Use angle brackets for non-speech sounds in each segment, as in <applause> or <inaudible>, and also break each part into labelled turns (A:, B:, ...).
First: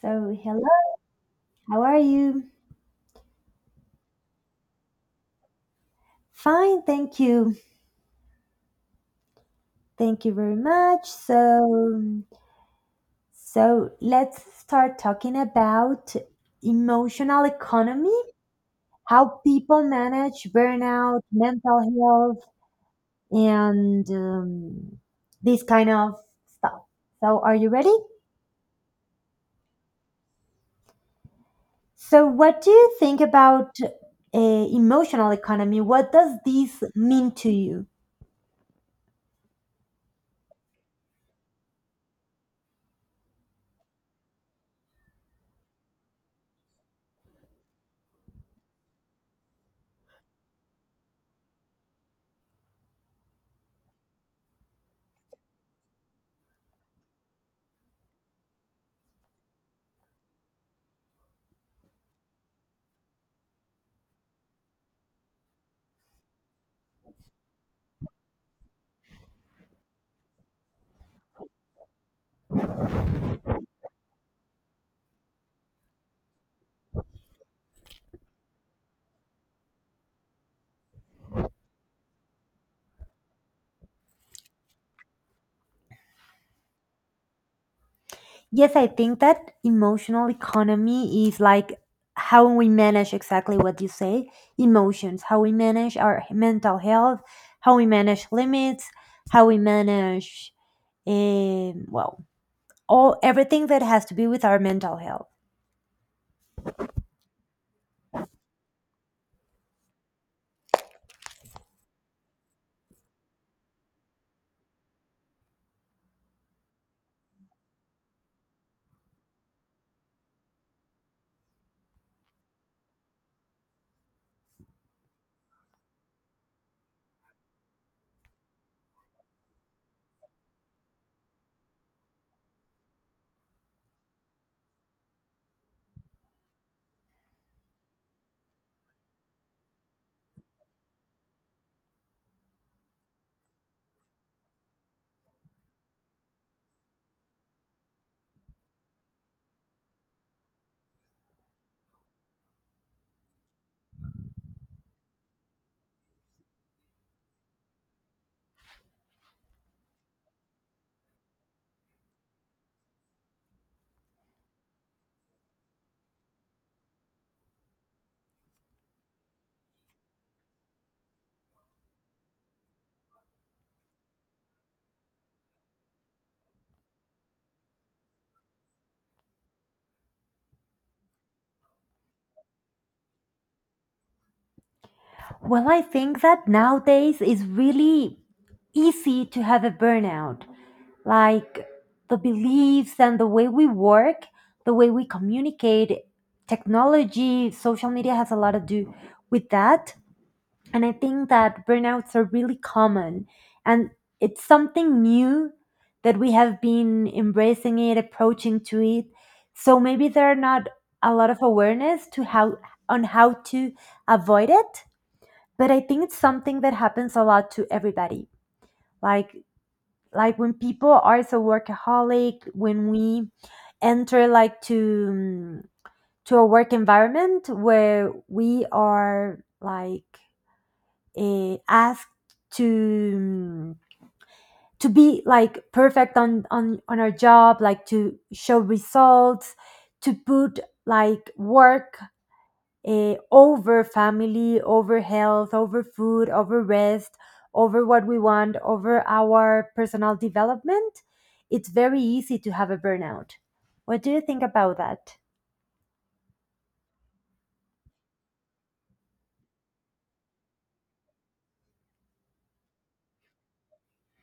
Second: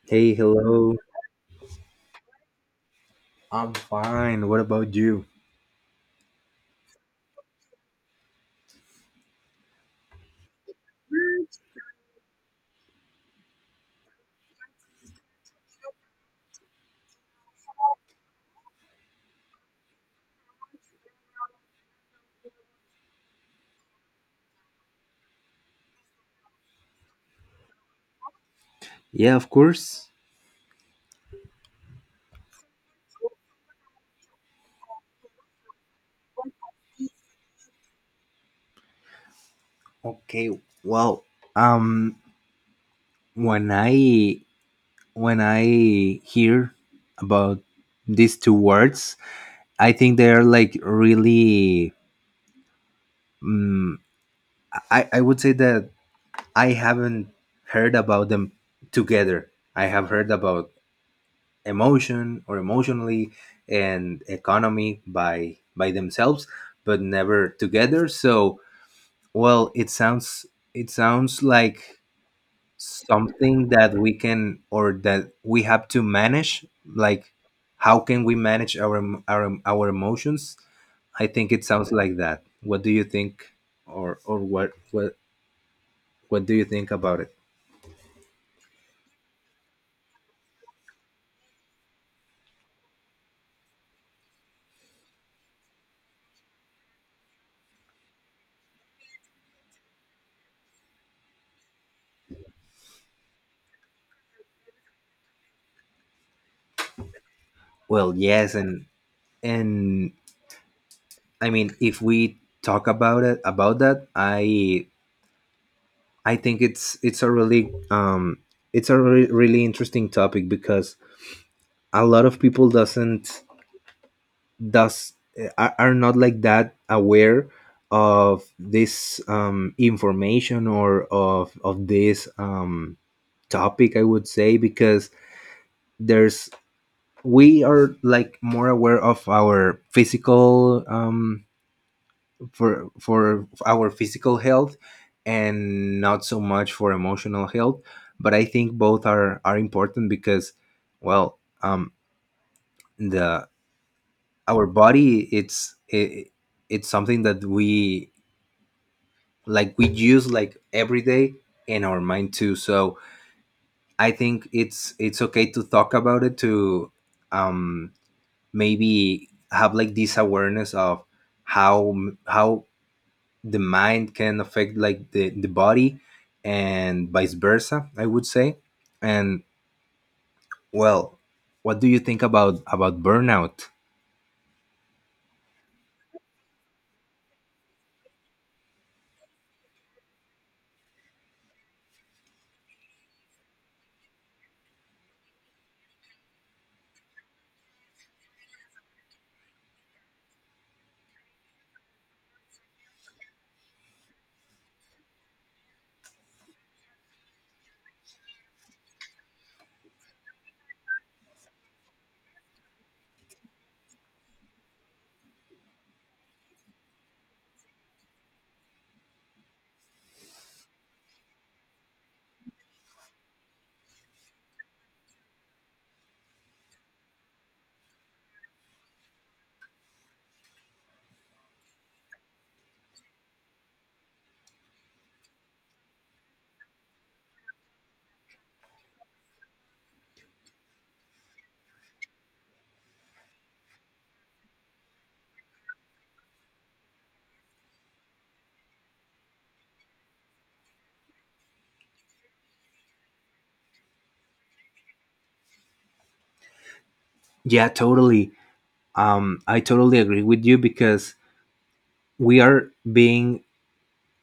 A: So,
B: Hey,
A: hello,
B: hello.
A: how are you?
B: I'm fine. What about you?
A: Fine, thank you. Thank you very much. So, let's start talking about emotional economy, how people manage burnout, mental health, and this kind of stuff. So, are you ready?
B: Yeah, of course.
A: So, what do you think about emotional economy? What does this mean to you?
B: Okay. Well, um, when I when I hear about these two words, I think they are like really. Um, I would say that I haven't heard about them together. I have heard about emotion or emotionally and economy by themselves, but never together. So, well, it sounds like something that we can or that we have to manage. Like, how can we manage our emotions? I think it sounds like that. What do you think, or what do you think about it?
A: Yes, I think that emotional economy is like how we manage, exactly what you say, emotions, how we manage our mental health, how we manage limits, how we manage, well, all everything that has to do with our mental health.
B: Well, yes, and I mean, if we talk about it about that, I think it's a really really interesting topic because a lot of people doesn't does eh, are not like that aware of this information or of this topic, I would say, because there's we are like more aware of our physical, for our physical health, and not so much for emotional health. But I think both are important because, well, the our body, it's something that we, like, we use like every day in our mind too. So I think it's okay to talk about it, to um maybe have like this awareness of how how the mind can affect like the body, and vice versa, I would say. And, well, what do you think about burnout?
A: Well, I think that nowadays is really easy to have a burnout, like the beliefs and the way we work, the way we communicate, technology, social media has a lot to do with that. And I think that burnouts are really common and it's something new that we have been embracing it, approaching to it. So maybe there are not a lot of awareness to how, on how to avoid it, but I think it's something that happens a lot to everybody. Like like when people are so workaholic, when we enter like to a work environment where we are like, asked to um, to be like perfect on our job, like to show results, to put like work, over family, over health, over food, over rest, over what we want, over our personal development, it's very easy to have a burnout. What do you think about that?
B: Yeah, totally. I totally agree with you, because we are being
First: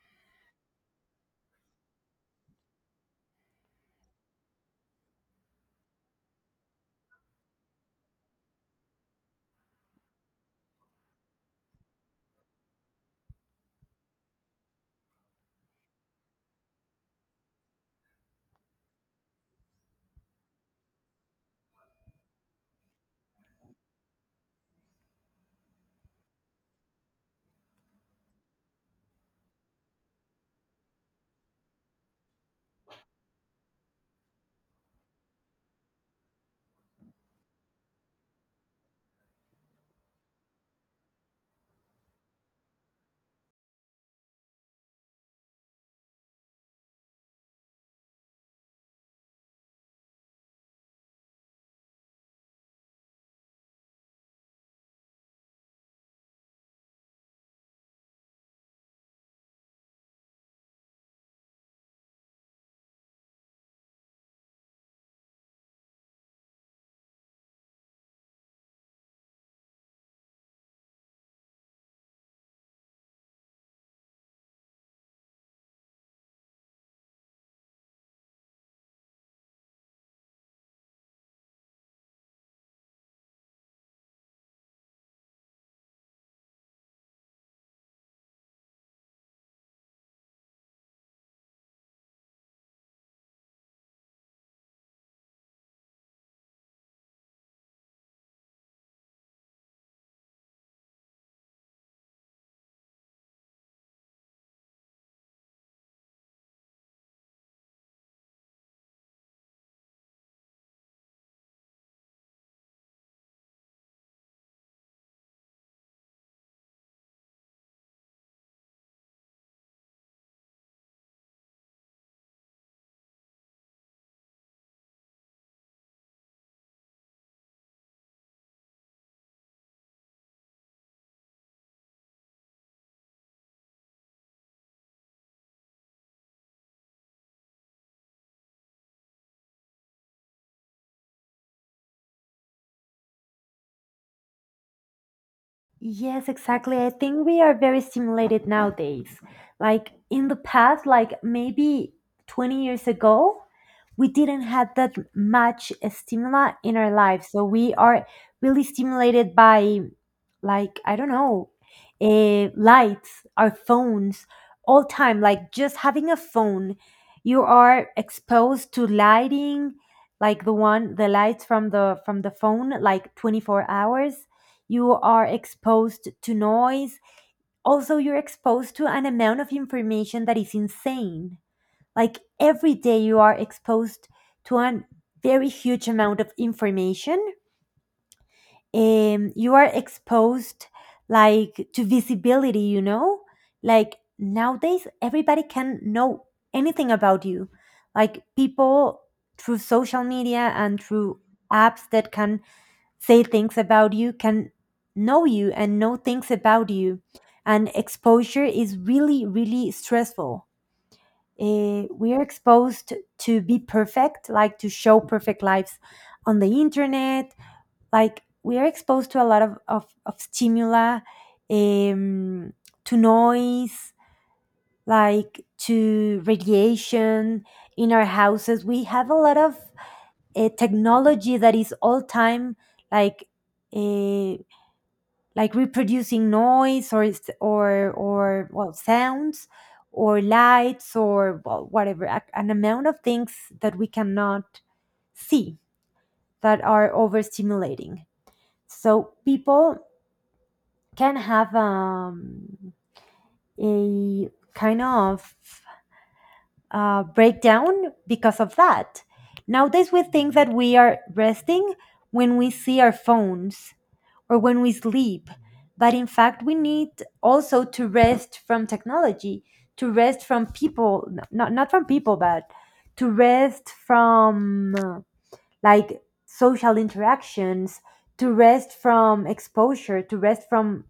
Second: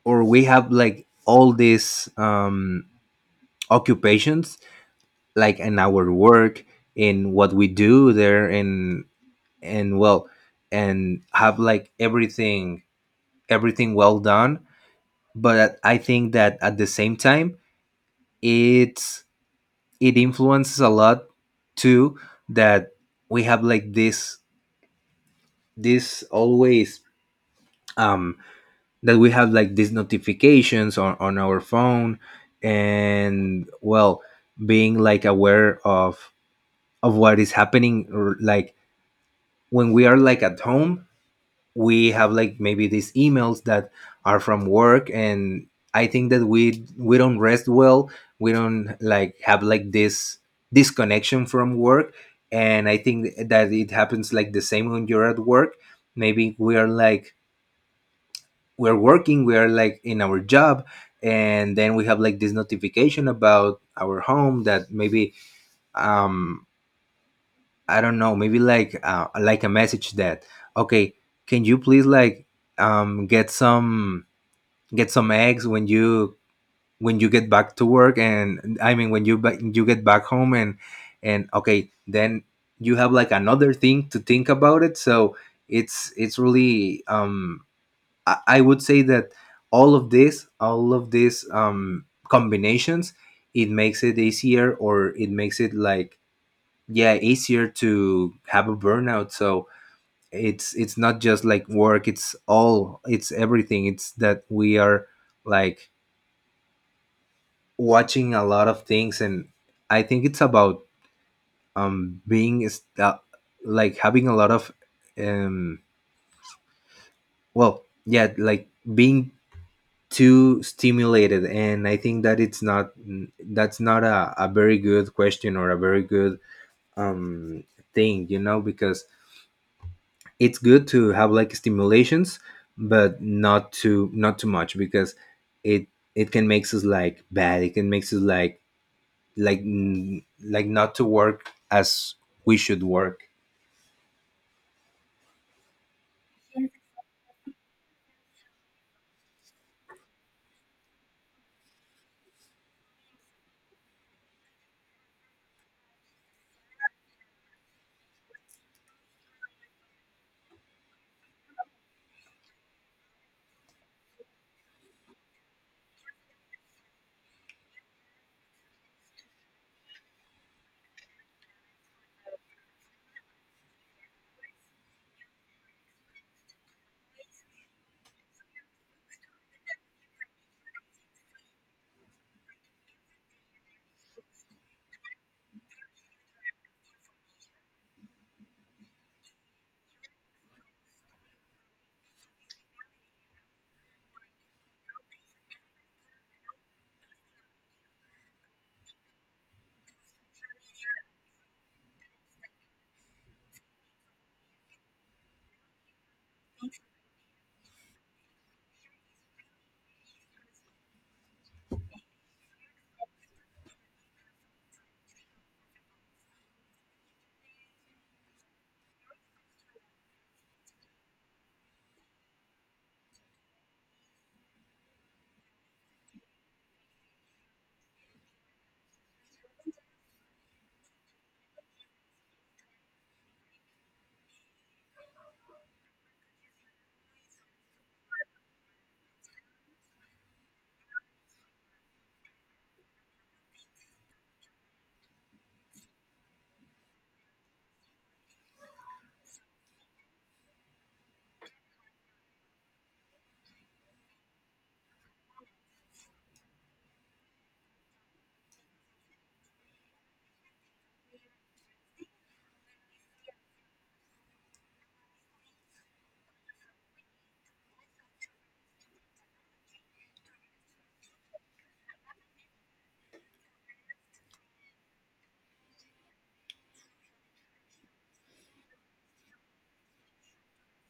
B: or we have like all these occupations, like in our work, in what we do there. And, well, and have like everything, well done. But I think that at the same time, it's it influences a lot too, that we have like this always, um that we have like these notifications on our phone. And, well, being like aware of what is happening, or like, when we are like at home, we have like maybe these emails that are from work. And I think that we don't rest well, we don't like have like this disconnection from work. And I think that it happens like the same when you're at work. Maybe we are like, we're working, we are like in our job, and then we have like this notification about our home that maybe, um I don't know, maybe like a message that, okay, can you please like, um get some get some eggs when you, when you get back to work, and I mean you get back home. And, okay, then you have like another thing to think about it. So it's really I would say that all of these combinations, it makes it easier, or it makes it like, yeah, easier to have a burnout. So it's not just like work, it's all it's everything, it's that we are, like, watching a lot of things. And I think it's about, being is that like having a lot of, um well, yeah, like, being too stimulated. And I think that it's not that's not a very good question or a very good um thing, because it's good to have like stimulations, but not too much, because it it can makes us like bad, it can makes us like, like, not to work as we should work.
A: Yes, exactly. I think we are very stimulated nowadays. Like in the past, like maybe 20 years ago, we didn't have that much stimuli in our lives. So we are really stimulated by, like, I don't know, lights, our phones, all time. Like just having a phone, you are exposed to lighting, like the lights from the phone, like 24 hours you are exposed to noise. Also, you're exposed to an amount of information that is insane. Like every day, you are exposed to a very huge amount of information. You are exposed like to visibility, you know? Like nowadays, everybody can know anything about you. Like people, through social media and through apps that can say things about you, can know you and know things about you. And exposure is really, really stressful. We are exposed to be perfect, like to show perfect lives on the internet. Like we are exposed to a lot of stimuli, um, to noise, like to radiation in our houses. We have a lot of technology that is all time, like uh, like reproducing noise or or well, sounds, or lights, or well, whatever, an amount of things that we cannot see, that are overstimulating, so people can have a kind of breakdown because of that. Nowadays we think that we are resting when we see our phones or when we sleep. But in fact, we need also to rest from technology, to rest from people, not from people, but to rest from like social interactions, to rest from exposure, to rest from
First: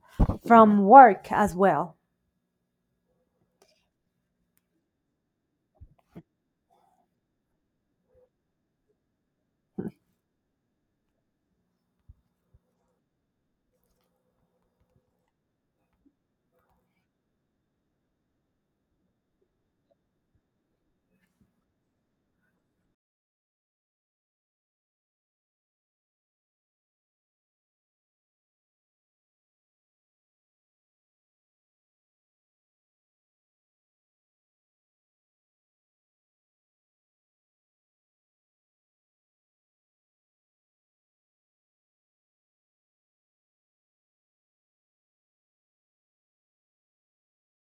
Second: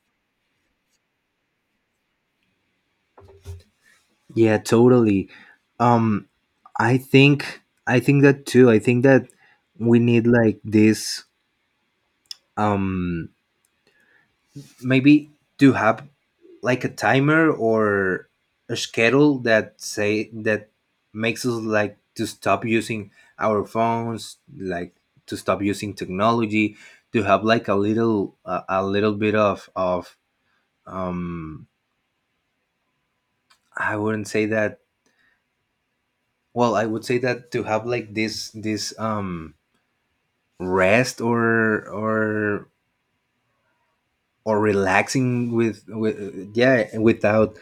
A: from work as well.
B: Yeah, totally. um I think that too. I think that we need like this, um maybe, to have like a timer or a schedule that say that makes us like to stop using our phones, like to stop using technology, to have like a little, a little bit of um I wouldn't say that. Well, I would say that to have like this, rest, or relaxing with, yeah, without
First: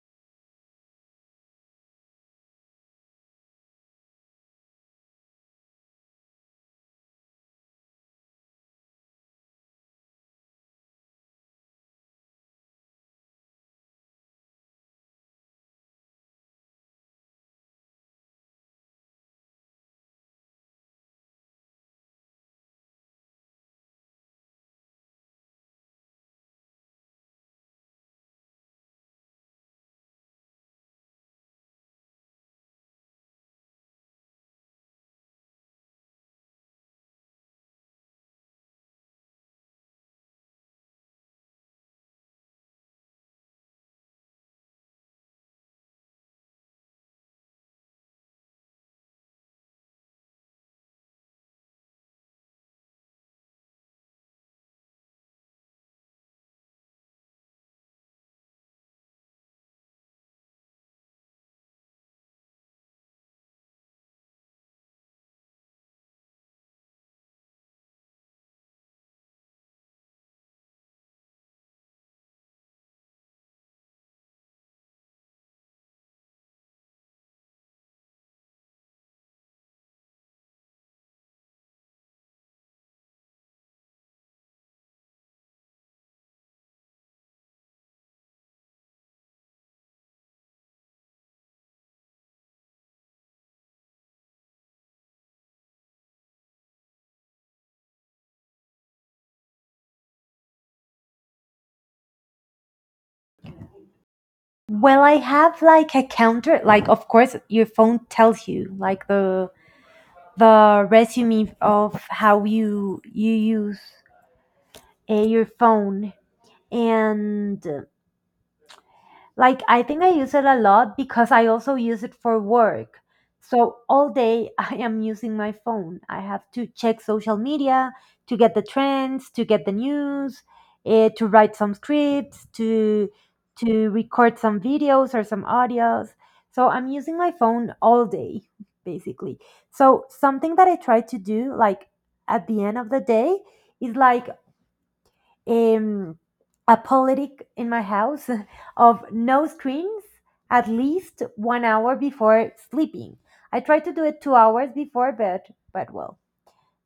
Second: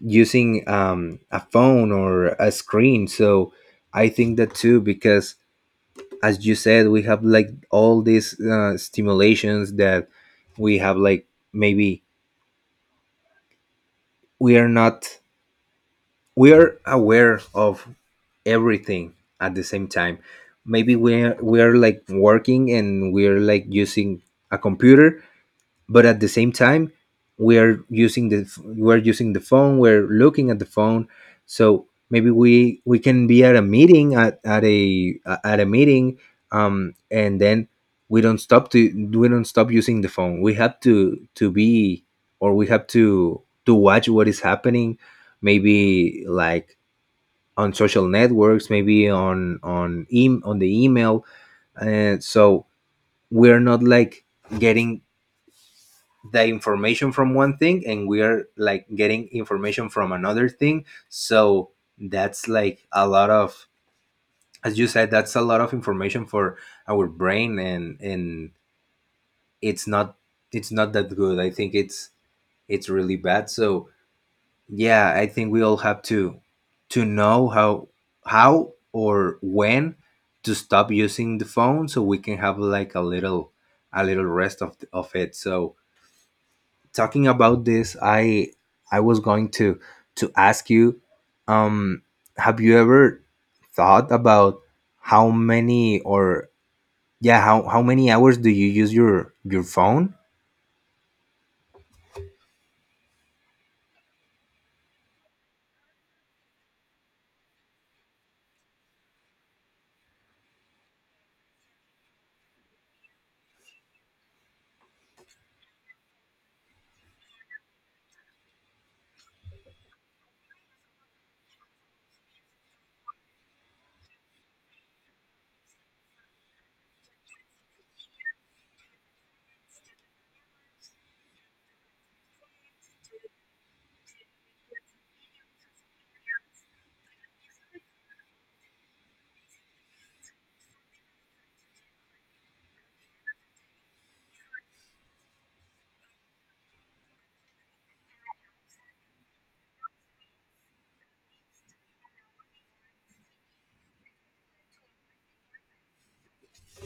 B: using, a phone or a screen. So I think that too, because, as you said, we have like all these, stimulations that we have, like, maybe we are not, we are aware of everything at the same time. Maybe we're like working and we're like using a computer, but at the same time we are using the we're using the phone, we're looking at the phone. So maybe we can be at a meeting, and then we don't stop to, we don't stop using the phone. We have to be, or we have to watch what is happening, maybe like on social networks, maybe on the email. And so we're not like getting the information from one thing, and we are like getting information from another thing. So that's like a lot of, as you said, that's a lot of information for our brain. And, it's not, that good, I think it's really bad. So, yeah, I think we all have to know how, or when to stop using the phone, so we can have like a little, rest of it. So, talking about this, I was going to ask you, um, have you ever thought about how many or yeah, how many hours do you use your phone?
A: Well, I have like a counter, like of course your phone tells you like the resume of how you use your phone, and like I think I use it a lot because I also use it for work, so all day <laughs> I am using my phone. I have to check social media to get the trends, to get the news, to write some scripts, to record some videos or some audios, so I'm using my phone all day <laughs> basically. So something that I try to do, like at the end of the day, is like um, a politic in my house <laughs> of no screens at least 1 hour before sleeping. I try to do it 2 hours before, but well,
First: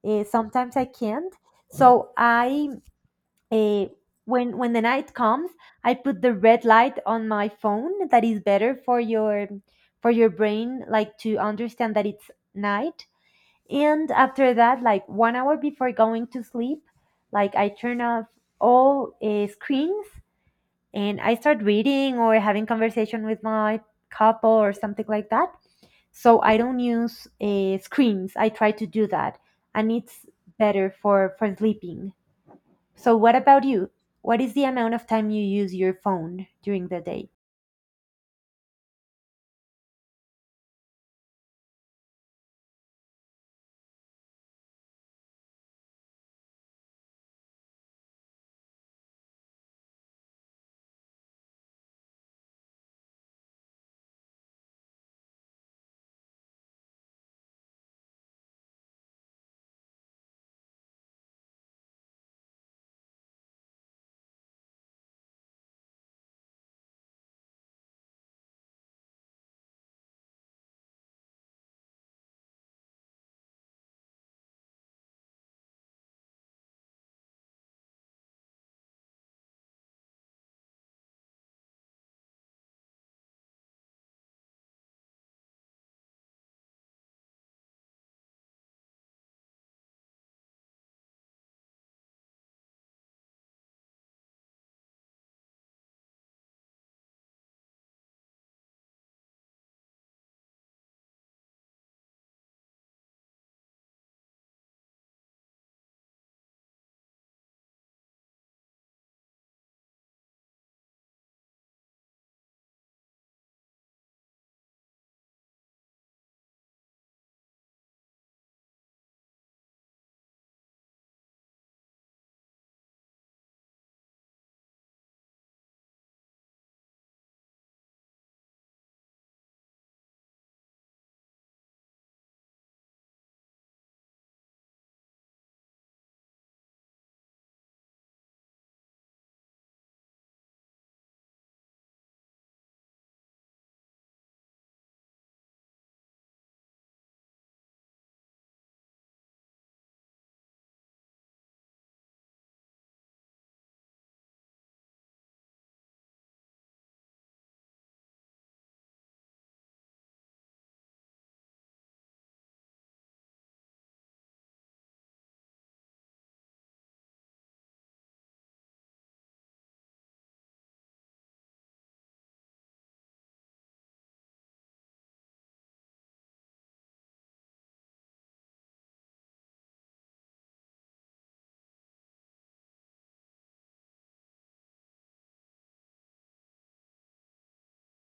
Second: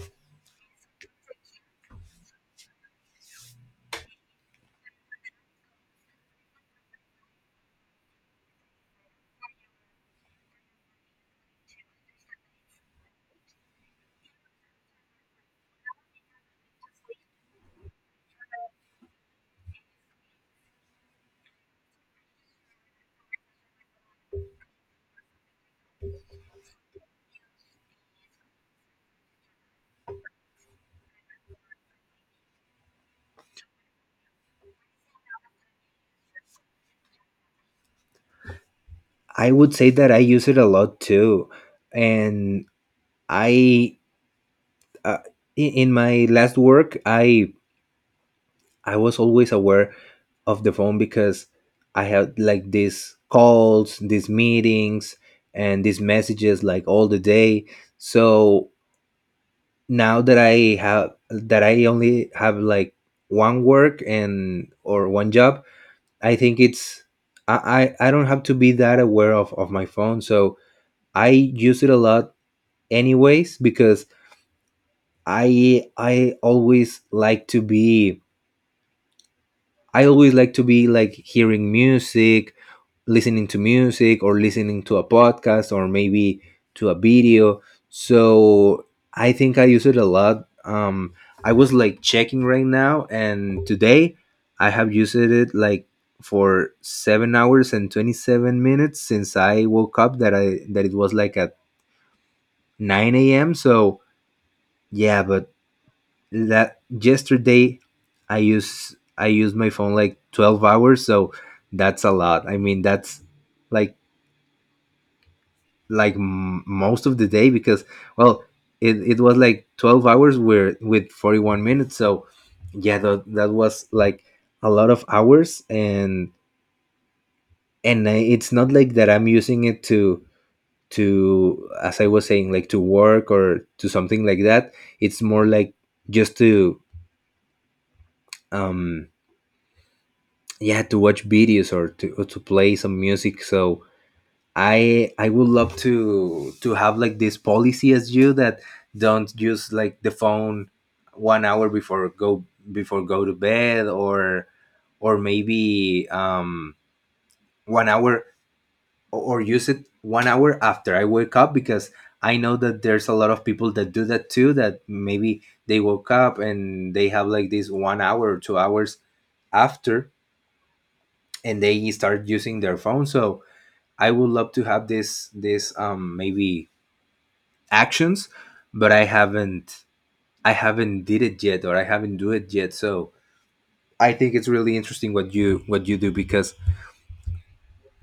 A: sometimes I can't. So I uh, when the night comes, I put the red light on my phone. That is better for your brain, like to understand that it's night. And after that, like 1 hour before going to sleep, like I turn off all screens and I start reading or having conversation with my couple or something like that. So I don't use screens. I try to do that, and it's better for sleeping. So what about you? What is the amount of time you use your phone during the day?
B: I would say that I use it a lot too. And I uh, in my last work, I was always aware of the phone because I had like these calls, these meetings, and these messages like all the day. So now that I have that I only have like one work, and or one job, I think it's I don't have to be that aware of, my phone. So I use it a lot anyways, because I always like to be, like hearing music, listening to music, or listening to a podcast, or maybe to a video. So I think I use it a lot. I was like checking right now, and today I have used it like for 7 hours and 27 minutes since I woke up. That it was like at 9 a.m. So, yeah, but that yesterday I used my phone like 12 hours. So that's a lot. I mean that's like, most of the day, because, well, it was like 12 hours where with 41 minutes. So, yeah, that was like a lot of hours. And, it's not like that I'm using it to, as I was saying, like, to work or to something like that. It's more like just to, um yeah, to watch videos, or to play some music. So I would love to have like this policy as you, that don't use like the phone 1 hour before go, to bed, or maybe, 1 hour, or use it 1 hour after I wake up. Because I know that there's a lot of people that do that too, that maybe they woke up and they have like this 1 hour or 2 hours after, and they start using their phone. So I would love to have this, maybe, actions. But I haven't did it yet, or I haven't do it yet. So I think it's really interesting what you, do. Because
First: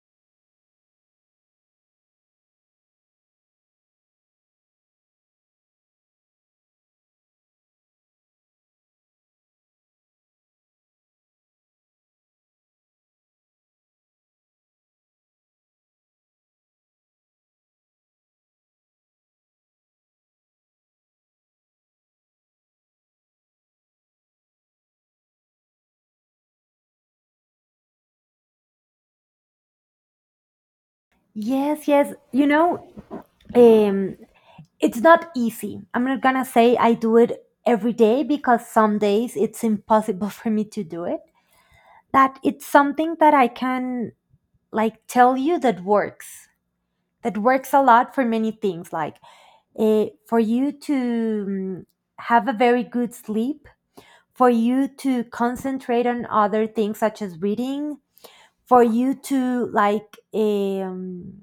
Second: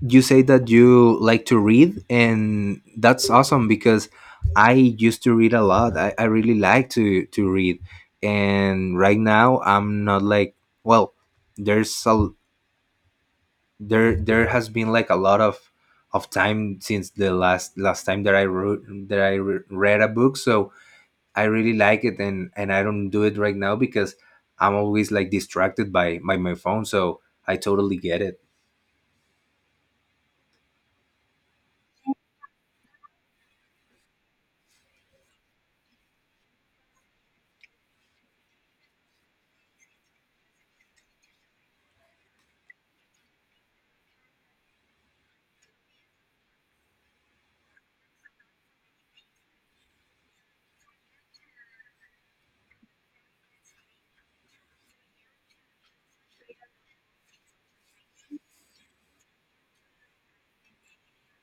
B: you say that you like to read, and that's awesome, because I used to read a lot. I really like to read. And right now I'm not like, well, there's a there has been like a lot of time since the last time that I wrote that I re- read a book. So I really like it, and I don't do it right now because I'm always like distracted by my phone. So I totally get it.
A: Yes, yes. You know, um, it's not easy. I'm not gonna say I do it every day because some days it's impossible <laughs> for me to do it. But it's something that I can like tell you that works. That works a lot for many things. Like for you to have a very good sleep, for you to concentrate on other things such as reading, for you to like um,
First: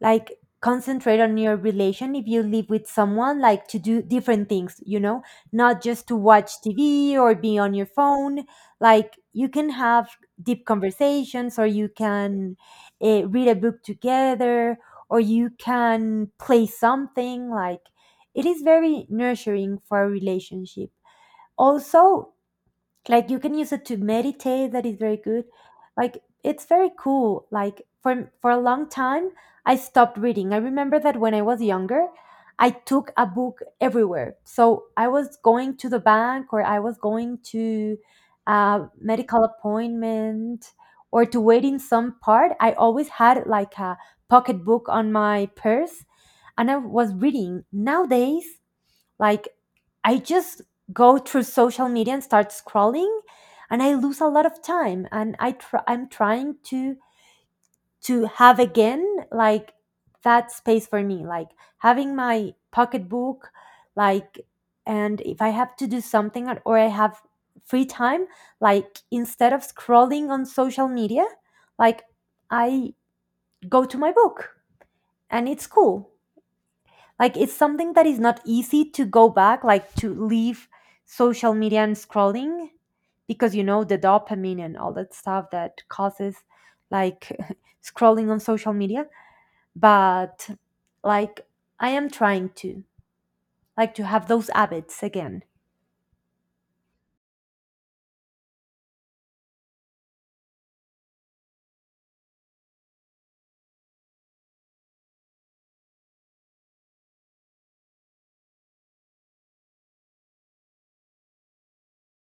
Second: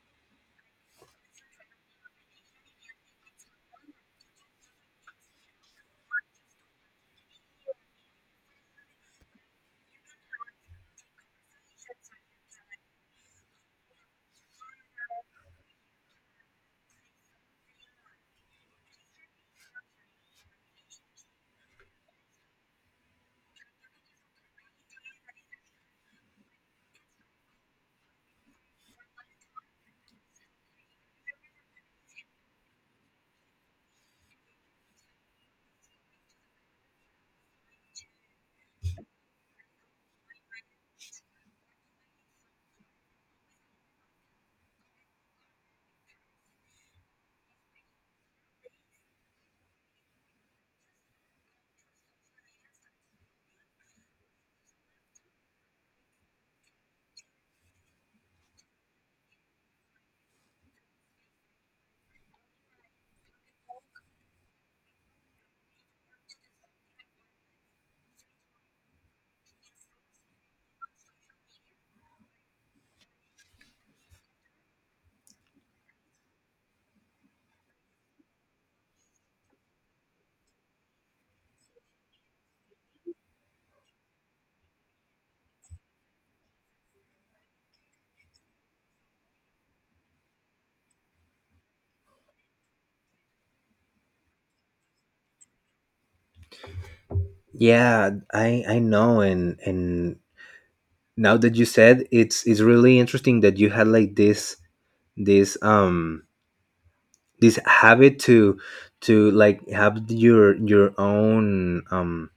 A: like concentrate on your relation, if you live with someone, like to do different things, not just to watch TV or be on your phone. Like you can have deep conversations, or you can read a book together, or you can play something, like it is very nurturing for a relationship. Also, like, you can use it to meditate, that is very good. Like it's very cool, like for a long time I stopped reading. I remember that when I was younger, I took a book everywhere, so I was going to the bank, or I was going to a medical appointment, or to wait in some part, I always had like a pocketbook on my purse and I was reading. Nowadays, like, I just go through social media and start scrolling, and I lose a lot of time. And I'm trying to have again like that space for me, like having my pocketbook, like, and if I have to do something, or I have free time, like instead of scrolling on social media, like I go to my book, and it's cool, like it's something that is not easy, to go back, like to leave social media and scrolling, because you know the dopamine and all that stuff that causes, like, <laughs> scrolling on social media. But, like, I am trying to, like, to have those habits again.
B: Yeah, I know. And, now that you said it's really interesting that you had like this, this um habit to, like, have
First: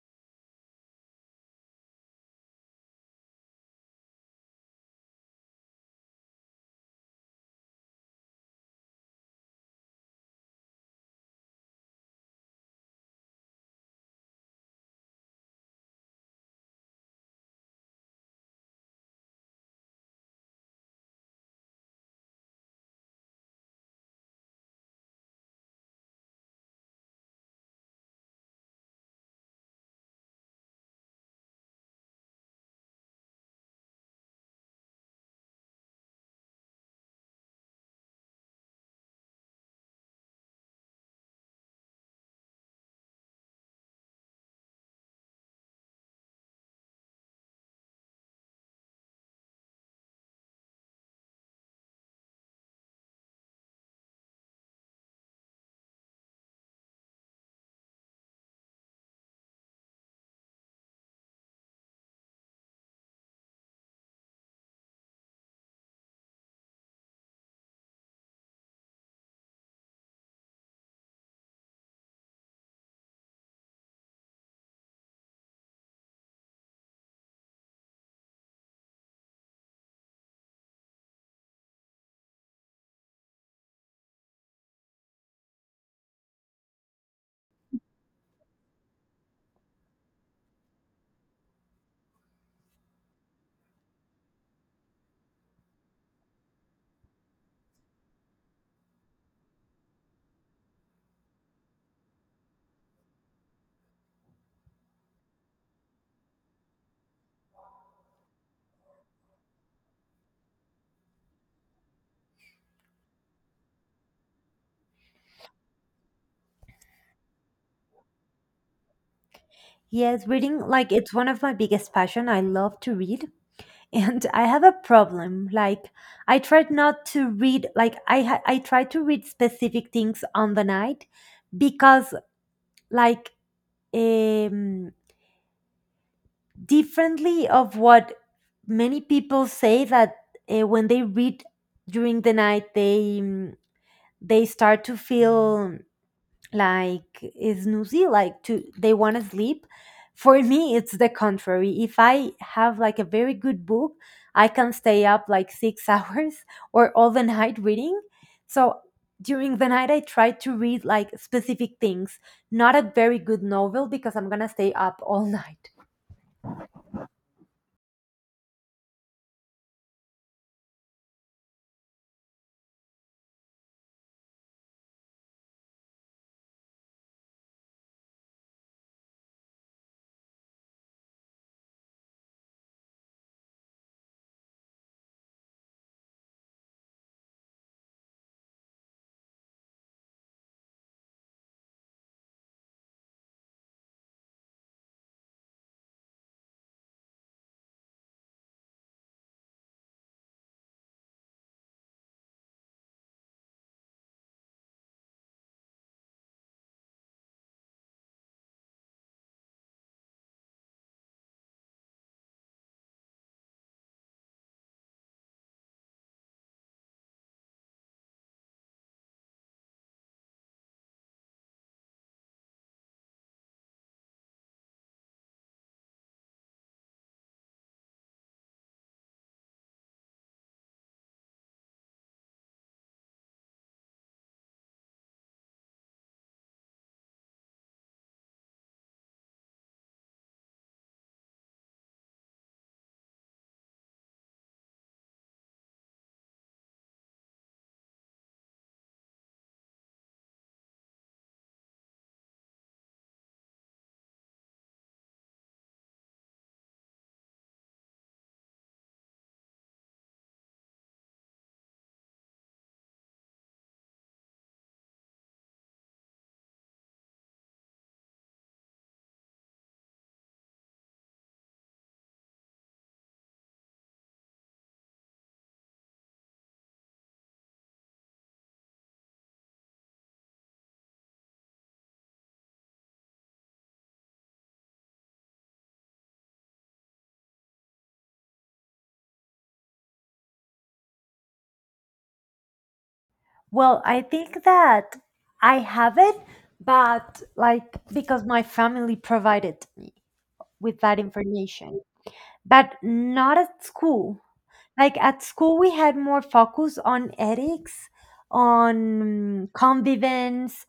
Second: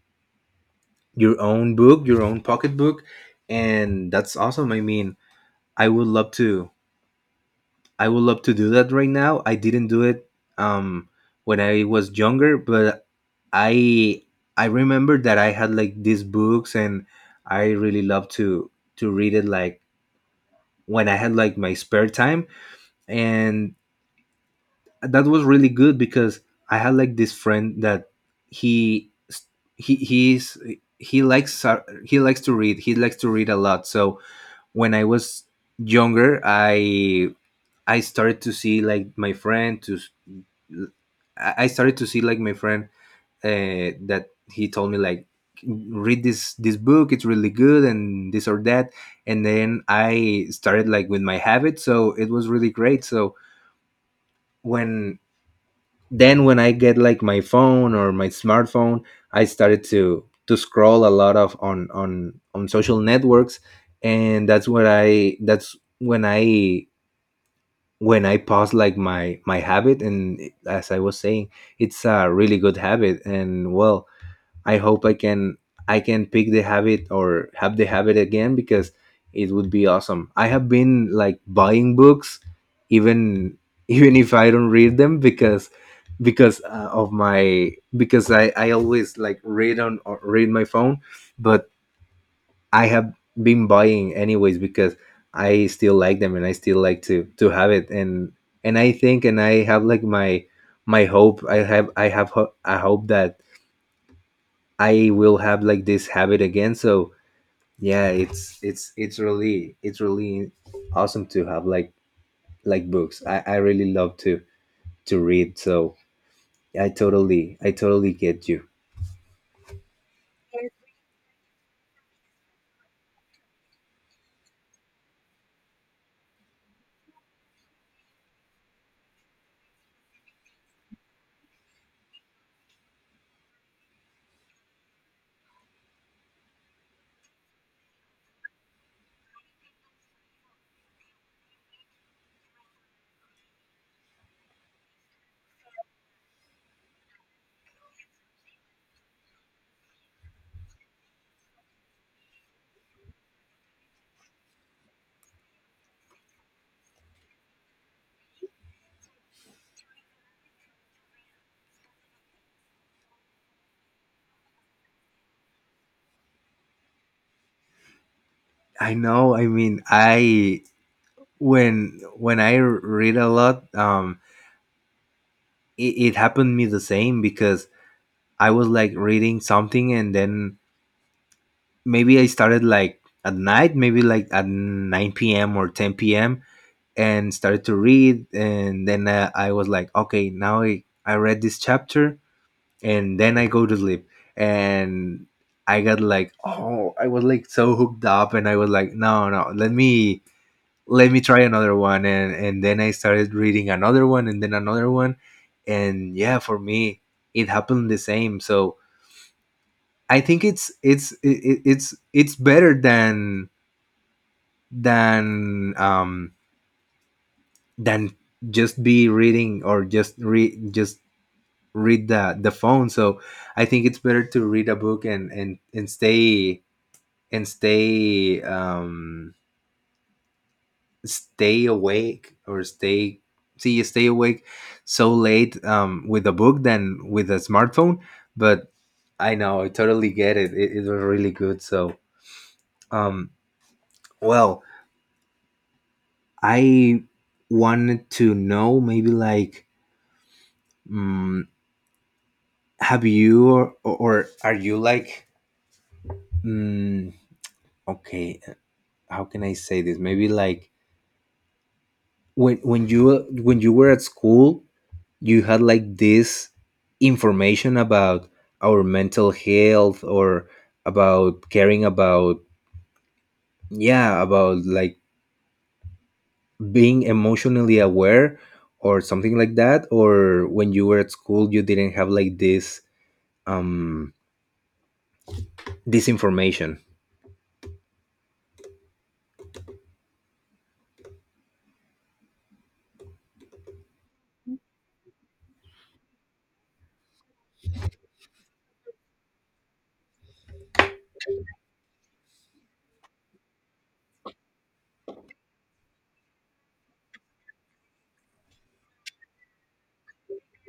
B: your own book, your own pocketbook. And that's awesome. I mean, I would love to I would love to do that right now. I didn't do it, um when I was younger. But I I remember that I had like these books, and I really loved to read it, like when I had like my spare time. And that was really good, because I had like this friend that he he he's he likes to read. He likes to read a lot. So when I was younger, I started to see like my friend to I started to see like my friend, that he told me like, read this book, it's really good and this or that. And then I started like with my habit, so it was really great. So when then when I get like my phone or my smartphone, I started to scroll a lot of on social networks. And that's when I pause like my habit. And as I was saying, it's a really good habit, and well, I hope I can pick the habit or have the habit again, because it would be awesome. I have been like buying books, even <laughs> even if I don't read them, because of my because I always like read on, or read my phone. But I have been buying anyways, because I still like them, and I still like to have it. And I think and I have like my hope, I have I hope that I will have like this habit again. So yeah, it's really awesome to have like, books. I really love to read, so I totally get you.
A: Yes, reading, like, it's one of my biggest passion. I love to read, and <laughs> I have a problem. Like, I tried not to read, like, I try to read specific things on the night, because, like, um, differently of what many people say, that when they read during the night, they start to feel like is snoozy, like to they want to sleep. For <laughs> me it's the contrary. If I have like a very good book, I can stay up like six <laughs> hours or all the night reading. So during the night I try to read like specific things, not a very good novel because I'm gonna stay up all <laughs> night.
B: I know, I mean, I when I read a lot, it, it happened me the same, because I was like reading something, and then maybe I started like at night, maybe like at 9 p.m. or 10 p.m., and started to read. And then I was like, okay, now I read this chapter and then I go to sleep. And I got like, oh, I was like so hooked up, and I was like, no, no, let me try another one. And then I started reading another one and then another one. And yeah, for me it happened the same. So I think it's it, it's better than um than, just be reading or just read the phone. So I think it's better to read a book, and stay, and stay um stay awake, or stay see you stay awake so late, with a book than with a smartphone. But I know, I totally get it. It was really good. So, um well, I wanted to know, maybe like, um, have you, or, are you like, mm, okay, how can I say this, maybe like, when you were at school, you had like this information about our mental health, or about caring about, yeah, about like being emotionally aware, or something like that? Or when you were at school, you didn't have like this, um this information?
A: Well, I think that I have it, but like, because my family provided me with that information, but not at school. Like at school, we had more focus on ethics, on convivence,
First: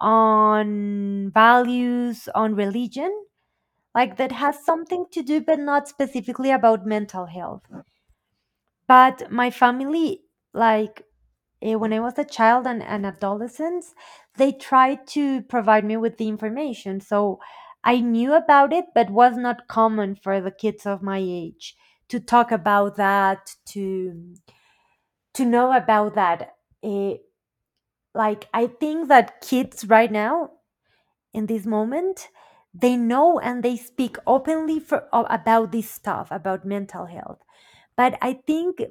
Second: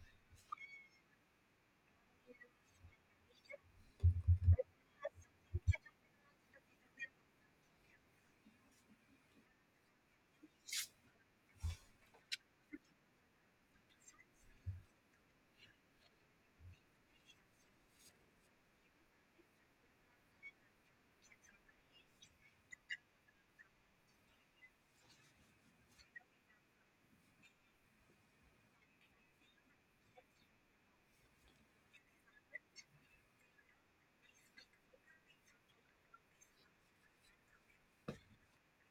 A: on values, on religion, like that has something to do, but not specifically about mental health. But my family, like, when I was a child and an adolescent, they tried to provide me with the information. So I knew about it, but was not common for the kids of my age to talk about that, to know about that. Eh, like I think that kids right now, in this moment, they know and they speak openly about this stuff, about mental health. But I think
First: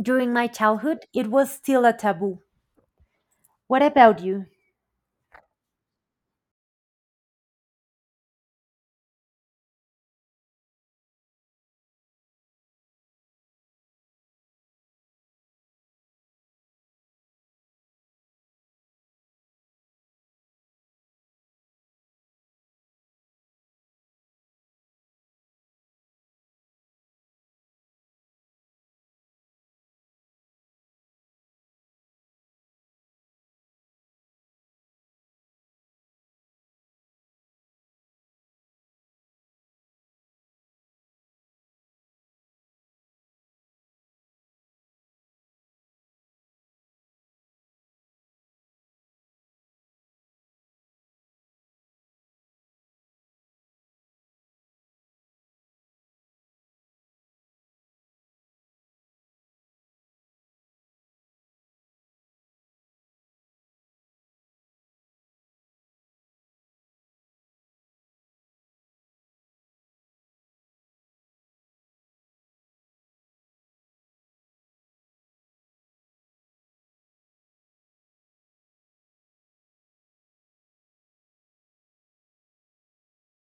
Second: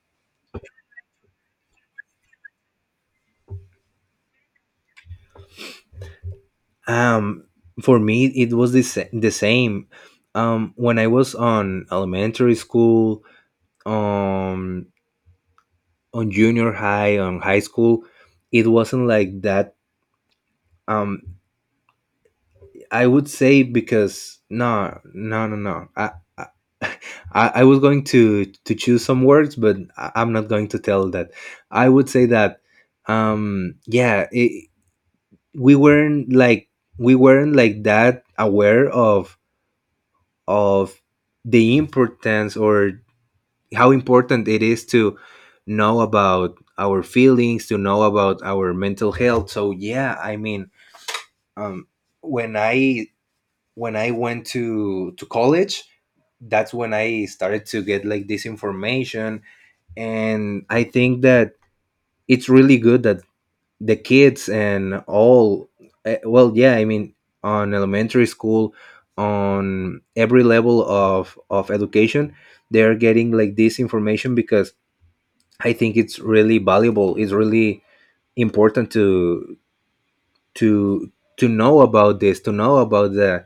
A: during my childhood it was still a taboo. What about you?
B: um for me it was the, the same. When I was on elementary school, um, on junior high, on high school, it wasn't like that. um I would say, because no, no, no, no. I, <laughs> I was going to choose some words, but I'm not going to tell that. I would say that, yeah, we weren't like, we weren't like that aware of of the importance, or how important it is to know about our feelings, to know about our mental health. So yeah, I mean, um, when I when I went to college, that's when I started to get like this information. And I think that it's really good that the kids and all, well, yeah, I mean, on elementary school, on every level of education, they're getting like this information, because I think it's really valuable. It's really important to to know about this, to know about the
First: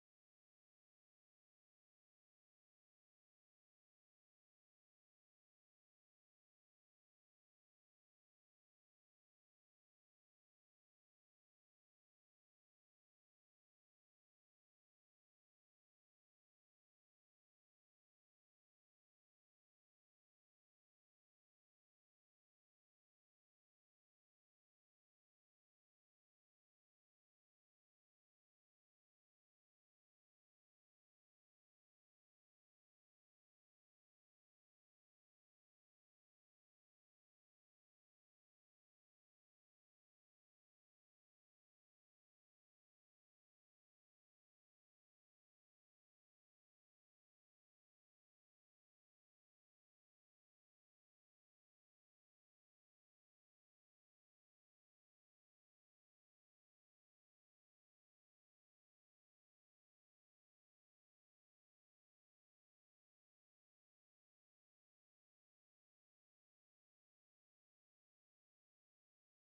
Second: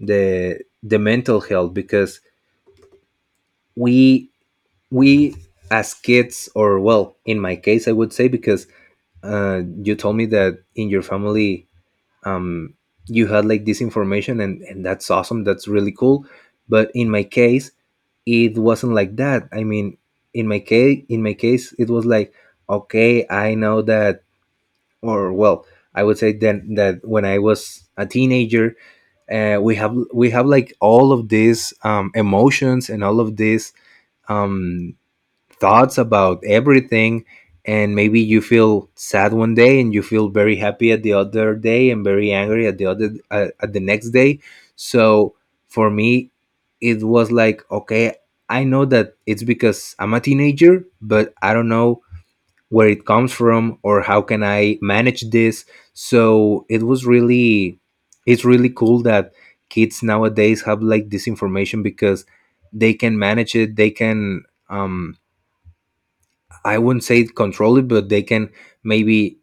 B: the the mental health, because we we, as kids, or well, in my case, I would say, because you told me that in your family, um, you had like this information, and that's awesome, that's really cool. But in my case it wasn't like that, I mean, in my case it was like, okay, I know that. Or well, I would say then that when I was a teenager, we have like all of these, emotions, and all of these, um, thoughts about everything. And maybe you feel sad one day, and you feel very happy at the other day, and very angry at the other, at the next day. So for me it was like, okay, I know that it's because I'm a teenager, but I don't know where it comes from, or how can I manage this. So it's really cool that kids nowadays have like this information, because they can manage it, they can, um I wouldn't say control it, but they can maybe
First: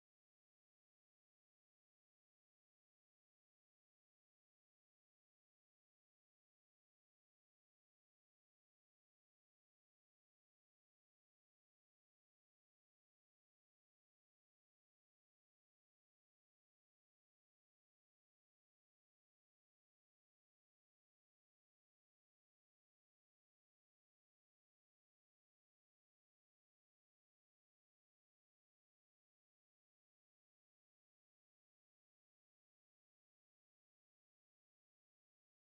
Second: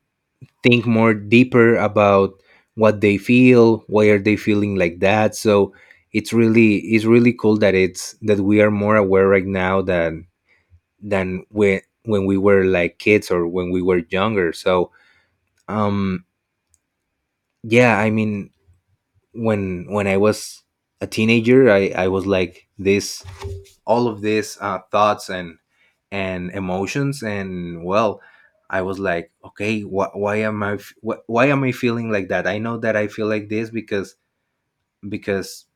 B: think more deeper about what they feel, why are they feeling like that. So it's really cool that we are more aware right now than when, we were like kids, or when we were younger. So, um yeah, I mean, when I was a teenager, I was like this, all of these, thoughts and emotions, and well, I was like, okay, why am I feeling like that? I know that I feel like this because, because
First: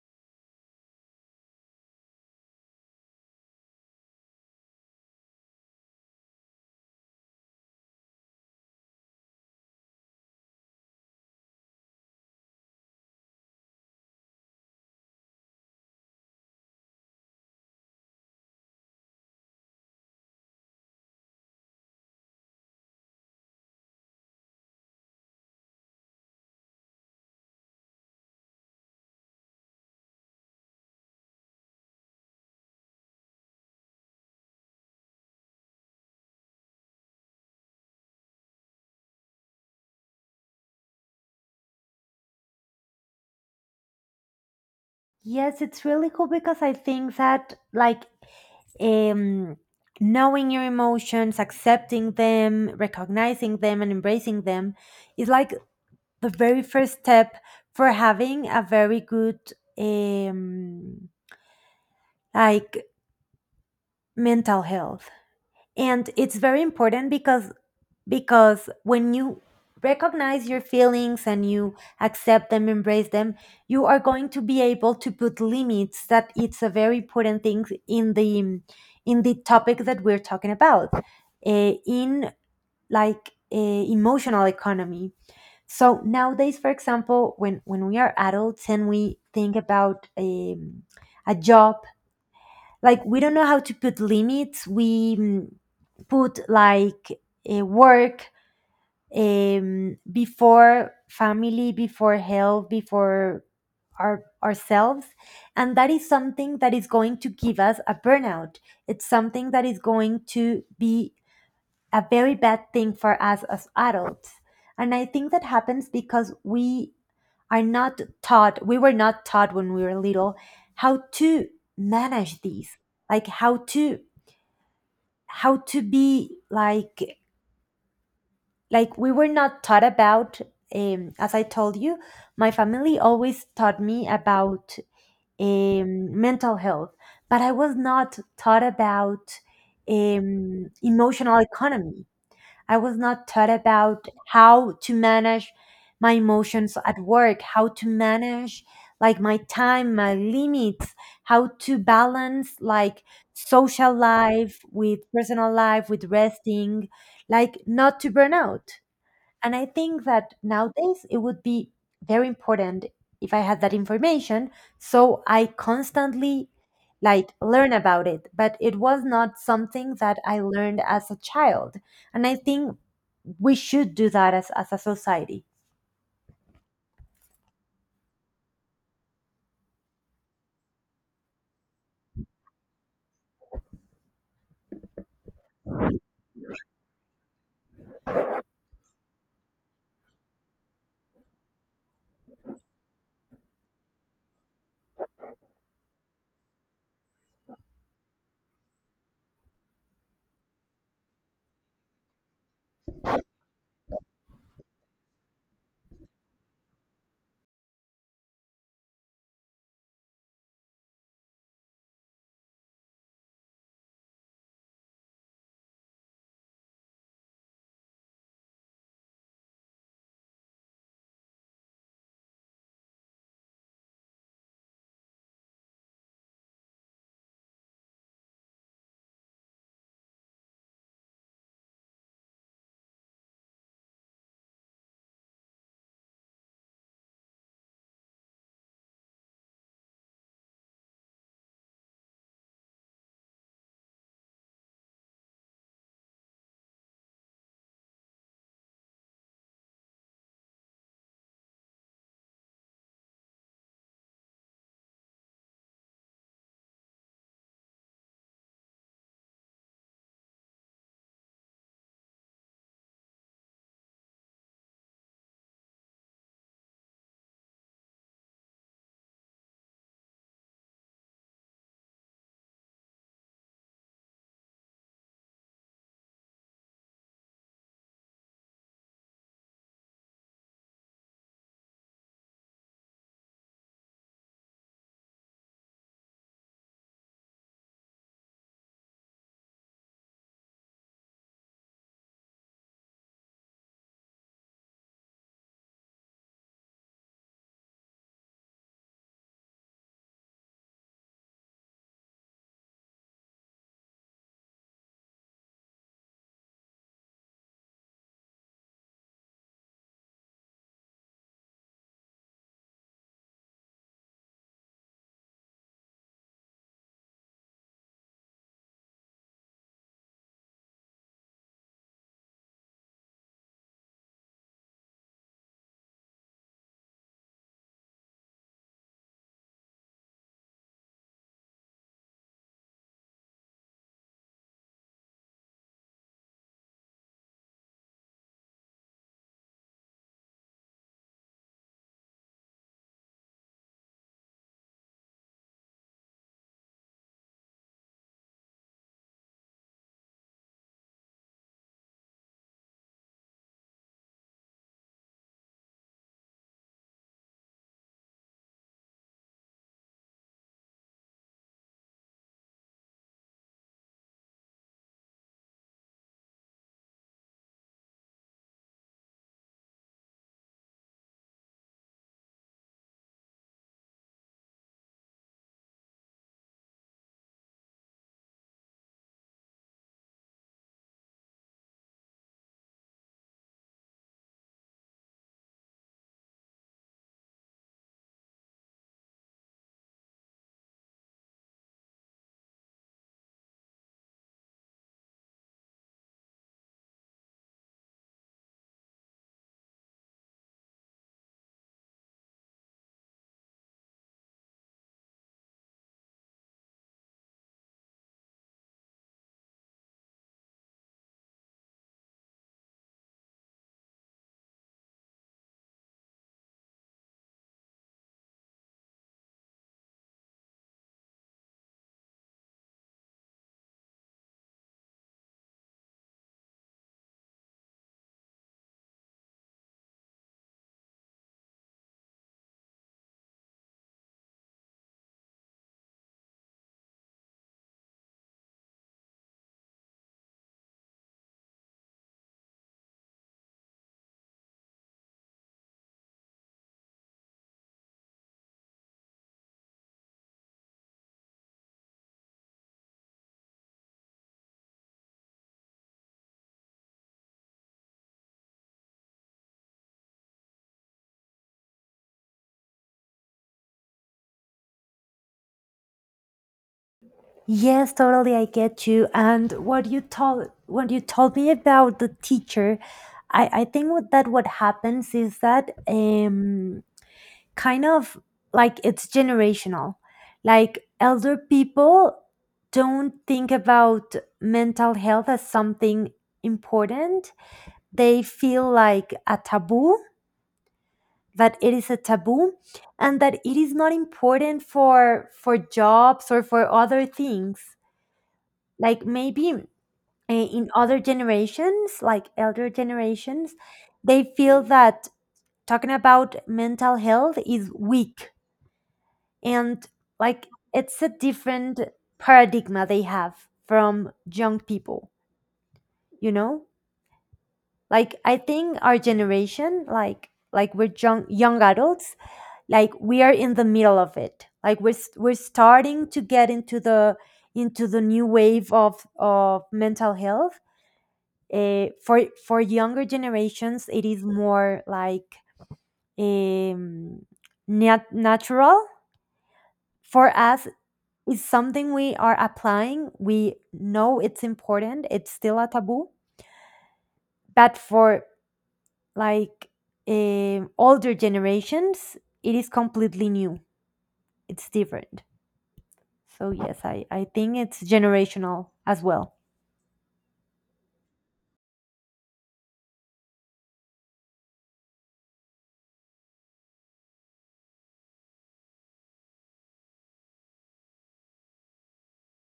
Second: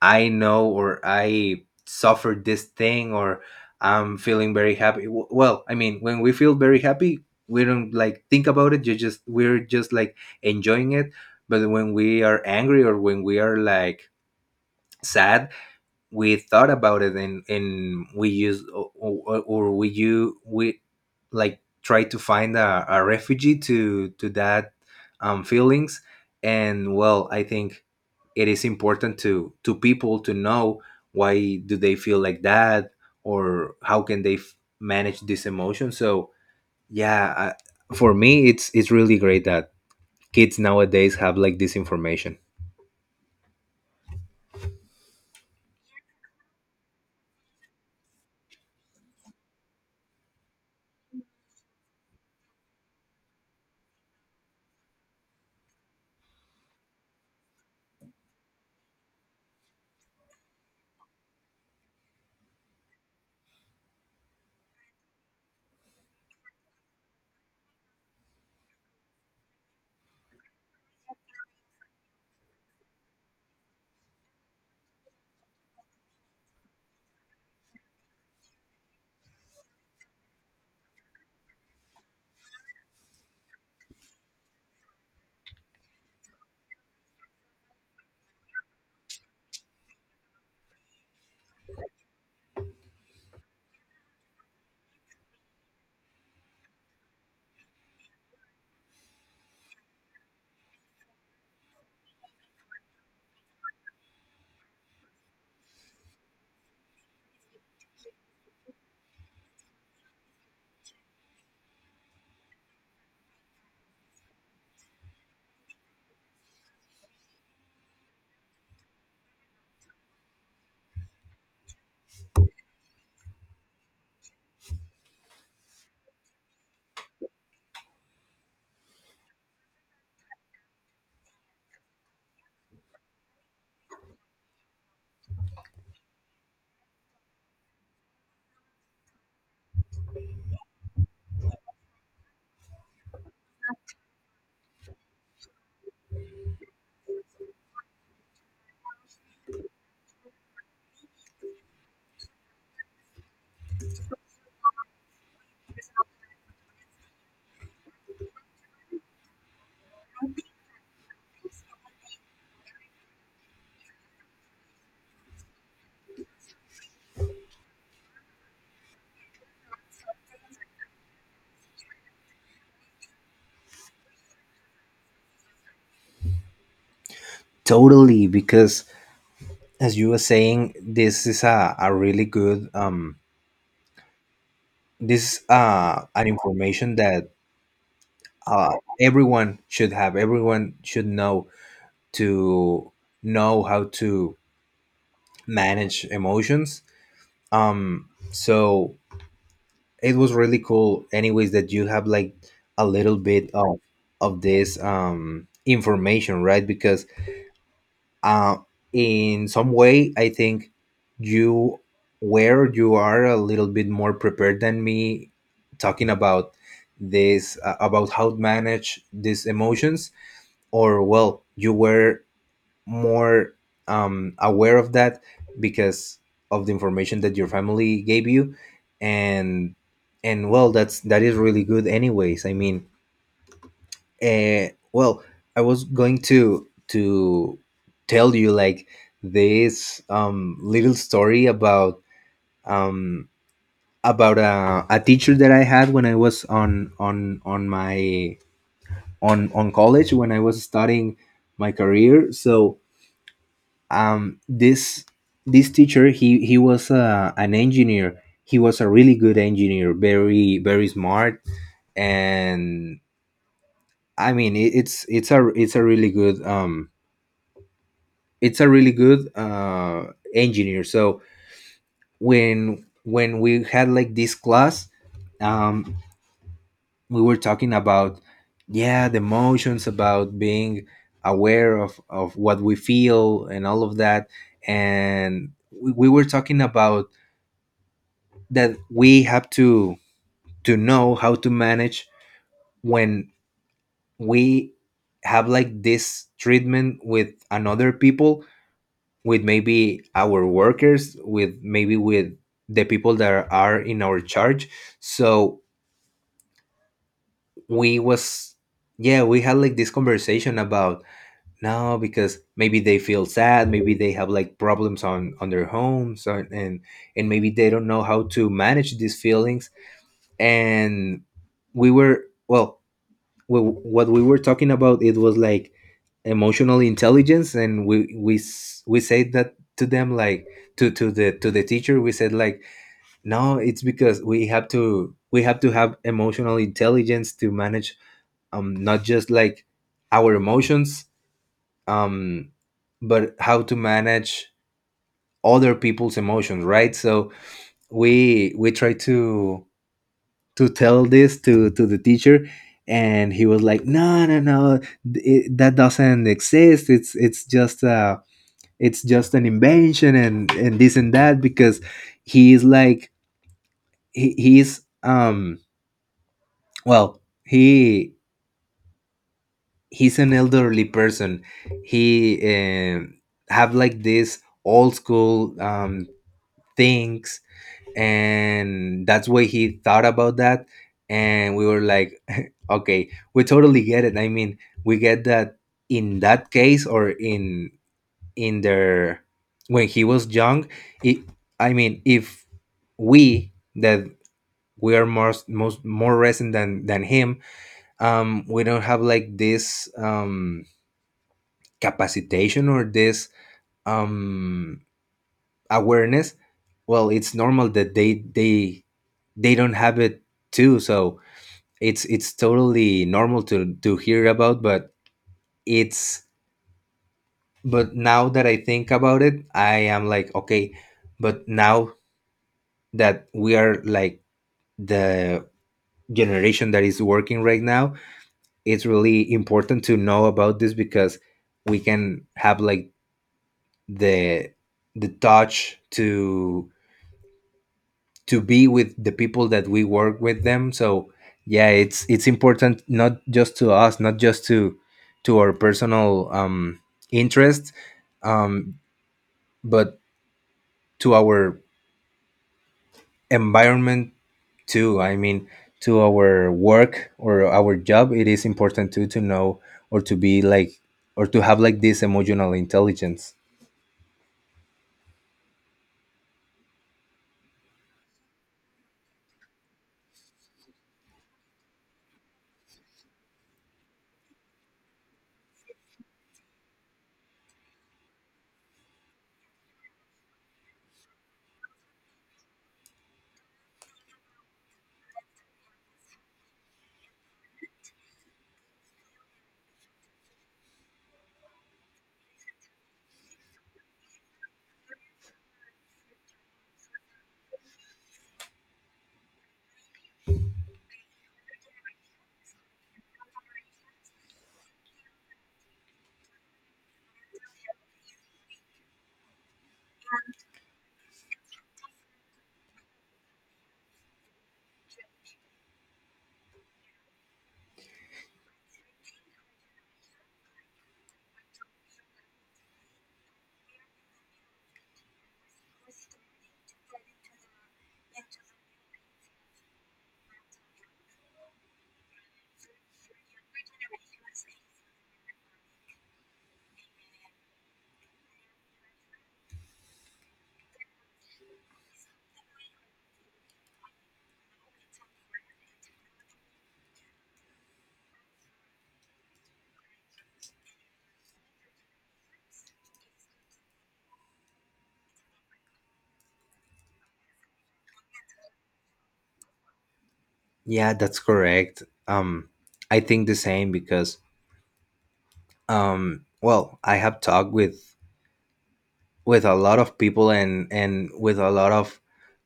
B: I know, or I suffered this thing, or I'm feeling very happy. Well, I mean, when we feel very happy, we don't like think about it, you just we're just like enjoying it. But when we are angry, or when we are like sad, we thought about it, and we use or we you we like try to find a refugee to, that, feelings. And well, I think it is important, to, people to know, why do they feel like that, or how can they manage this emotion. So yeah, for me it's really great that kids nowadays have like this information.
A: Yes, it's really cool because I think that, like, um knowing your emotions, accepting them, recognizing them and embracing them is like the very first step for having a very good, um like, mental health. And it's very important because when you recognize your feelings and you accept them, embrace them, you are going to be able to put limits, that it's a very important thing in the topic that we're talking about, in, like, emotional economy. So nowadays, for example, when we are adults and we think about a job, like, we don't know how to put limits. We put, like, work, before family, before health, before ourselves. And that is something that is going to give us a burnout. It's something that is going to be a very bad thing for us as adults. And I think that happens because we are not taught, we were not taught when we were little how to manage these, like how to be like we were not taught about, as I told you, my family always taught me about, mental health, but I was not taught about, emotional economy. I was not taught about how to manage my emotions at work, how to manage, like, my time, my limits, how to balance, like, social life with personal life with resting, like not to burn out. And I think that nowadays it would be very important if I had that information. So I constantly, like, learn about it, but it was not something that I learned as a child. And I think we should do that as a society.
B: Totally, because as you were saying, this is a really good, this an information, that uh everyone should have. Everyone should know to know how to manage emotions. So it was really cool anyways that you have like a little bit of this, information, right? Because uh, in some way, I think you where you are a little bit more prepared than me talking about this about how to manage these emotions. Or well, you were more, aware of that, because of the information that your family gave you. And well, that is really good anyways, I mean, well, I was going to tell you like this, little story about, um, about a teacher that I had, when I was on, on my on college, when I was studying my career. So, this, teacher, he was, an engineer. He was a really good engineer, very very smart. And I mean, it, it's a really good, it's a really good uh, engineer. So when, we had like this class, um, we were talking about, yeah, the emotions, about being aware of what we feel and all of that. And we were talking about that we have to know how to manage, when we have like this treatment with another people, with maybe our workers, with the people that are in our charge. So we was yeah, we had like this conversation about, no, because maybe they feel sad, maybe they have like problems on their homes, or, and maybe they don't know how to manage these feelings. And we were, well, what we were talking about, it was like emotional intelligence. And we say that to them, like to, the teacher, we said like, no, it's because we have to, have emotional intelligence to manage, not just like our emotions, um but how to manage other people's emotions, right? So we, try to tell this to, the teacher. And he was like, no no no, that doesn't exist, it's just an invention, and this and that, because he's like, he's, well, he's an elderly person. He, have like this old school, things, and that's why he thought about that. And we were like <laughs> okay, we totally get it, I mean, we get that in that case, or in, their, when he was young. It, I mean, if we, that we are more, most more recent than him, we don't have like this, capacitation, or this, um awareness, well it's normal that they, they don't have it too. So it's, totally normal to, hear about. But it's but now that I think about it, I am like, okay, but now that we are like the generation that is working right now, it's really important to know about this, because we can have like the, touch to, be with the people that we work with them. So yeah, it's, important, not just to us, not just to, our personal, interest, um but to our environment too, I mean, to our work or our job, it is important too to know, or to be like, or to have like this emotional intelligence.
A: Yes, totally, I get you. And what you told me about the teacher, I think that what happens is that, kind of, like, it's generational. Like elder people don't think about mental health as something important. They feel like a taboo, that it is a taboo, and that it is not important for jobs or for other things. Like maybe, in other generations, like elder generations, they feel that talking about mental health is weak, and, like, it's a different paradigm they have from young people, you know, like I think our generation, like we're young young adults, like we are in the middle of it, like we're starting to get into the, new wave of mental health. For younger generations it is more like, um natural. For us is something we are applying. We know it's important. It's still a taboo, but for, like, older generations, it is completely new. It's different. So yes, I think it's generational as well.
B: Yeah, that's correct. I think the same, because, well, I have talked with, a lot of people, and with a lot of,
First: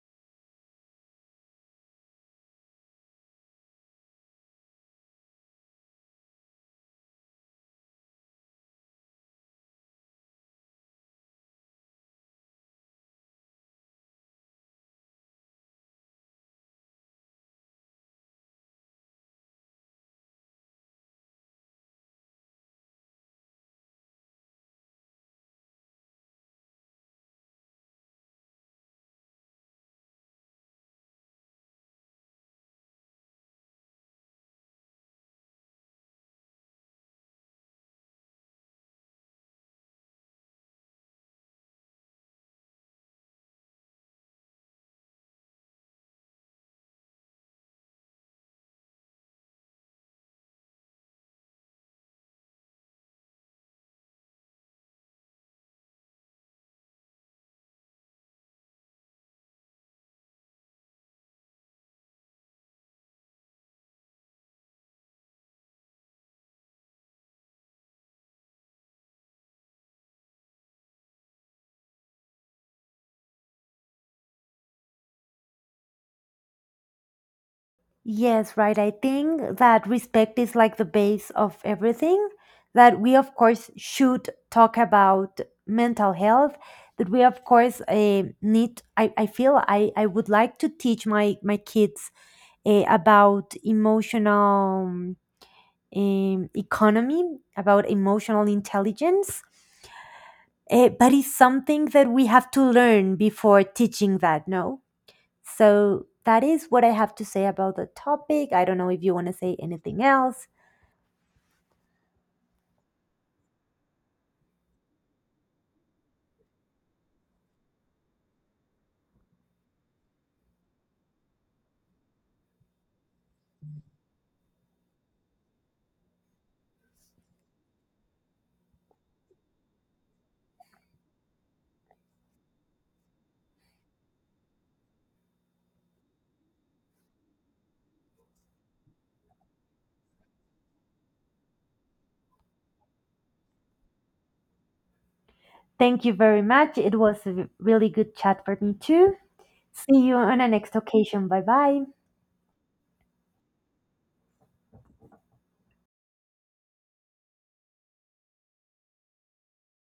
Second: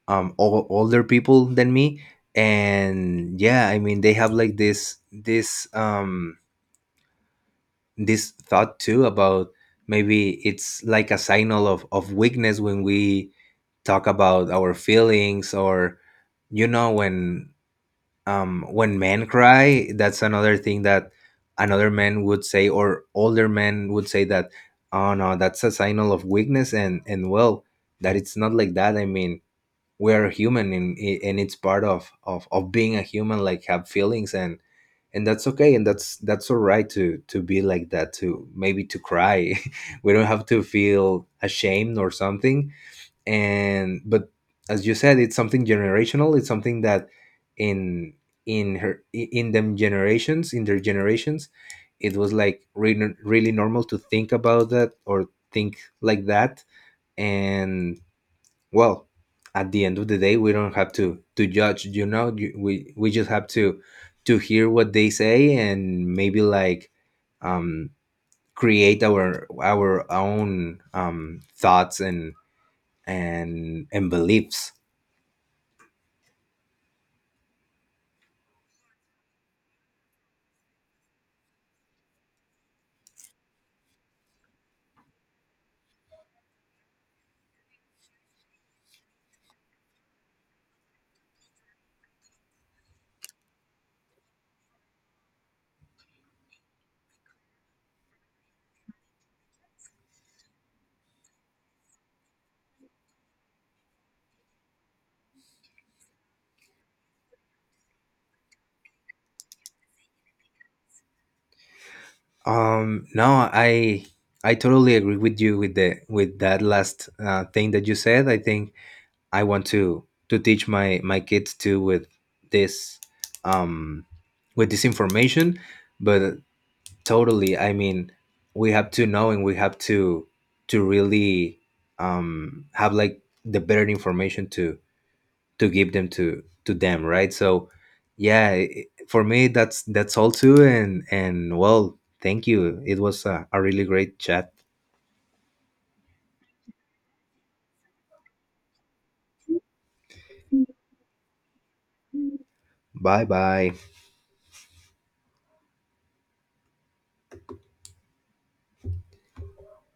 B: older people than me. And yeah, I mean, they have like this, this thought too, about, maybe it's like a signal of weakness, when we talk about our feelings. Or when, men cry, that's another thing that another man would say, or older men would say, that, oh no, that's a signal of weakness. And well, that it's not like that, I mean, we're human, and it's part of being a human, like have feelings, and that's okay, and that's all right to, be like that, to maybe to cry. <laughs> We don't have to feel ashamed or something. And But as you said, it's something generational, it's something that in in her in them generations in their generations, it was like really, really normal to think about that, or think like that. And well, at the end of the day, we don't have to, judge, you know. You- we just have to, hear what they say. And maybe like, um create our own, thoughts, and beliefs.
A: Yes, right. I think that respect is like the base of everything. That we, of course, should talk about mental health. That we, of course, need. I feel I would like to teach my kids, about emotional, economy, about emotional intelligence. But it's something that we have to learn before teaching that, no? So that is what I have to say about the topic. I don't know if you want to say anything else.
B: No, I totally agree with you, with, the with that last, thing that you said. I think I want to, teach my kids too with this, um with this information, but totally. I mean, we have to know, and we have to, really, have like the better information to, give them, to, them, right? So yeah, for me, that's all too. And well, thank you, it was a really great chat.
A: Thank you very much. It was a really good chat for me, too. See you on a next occasion. Bye bye.
B: Bye bye.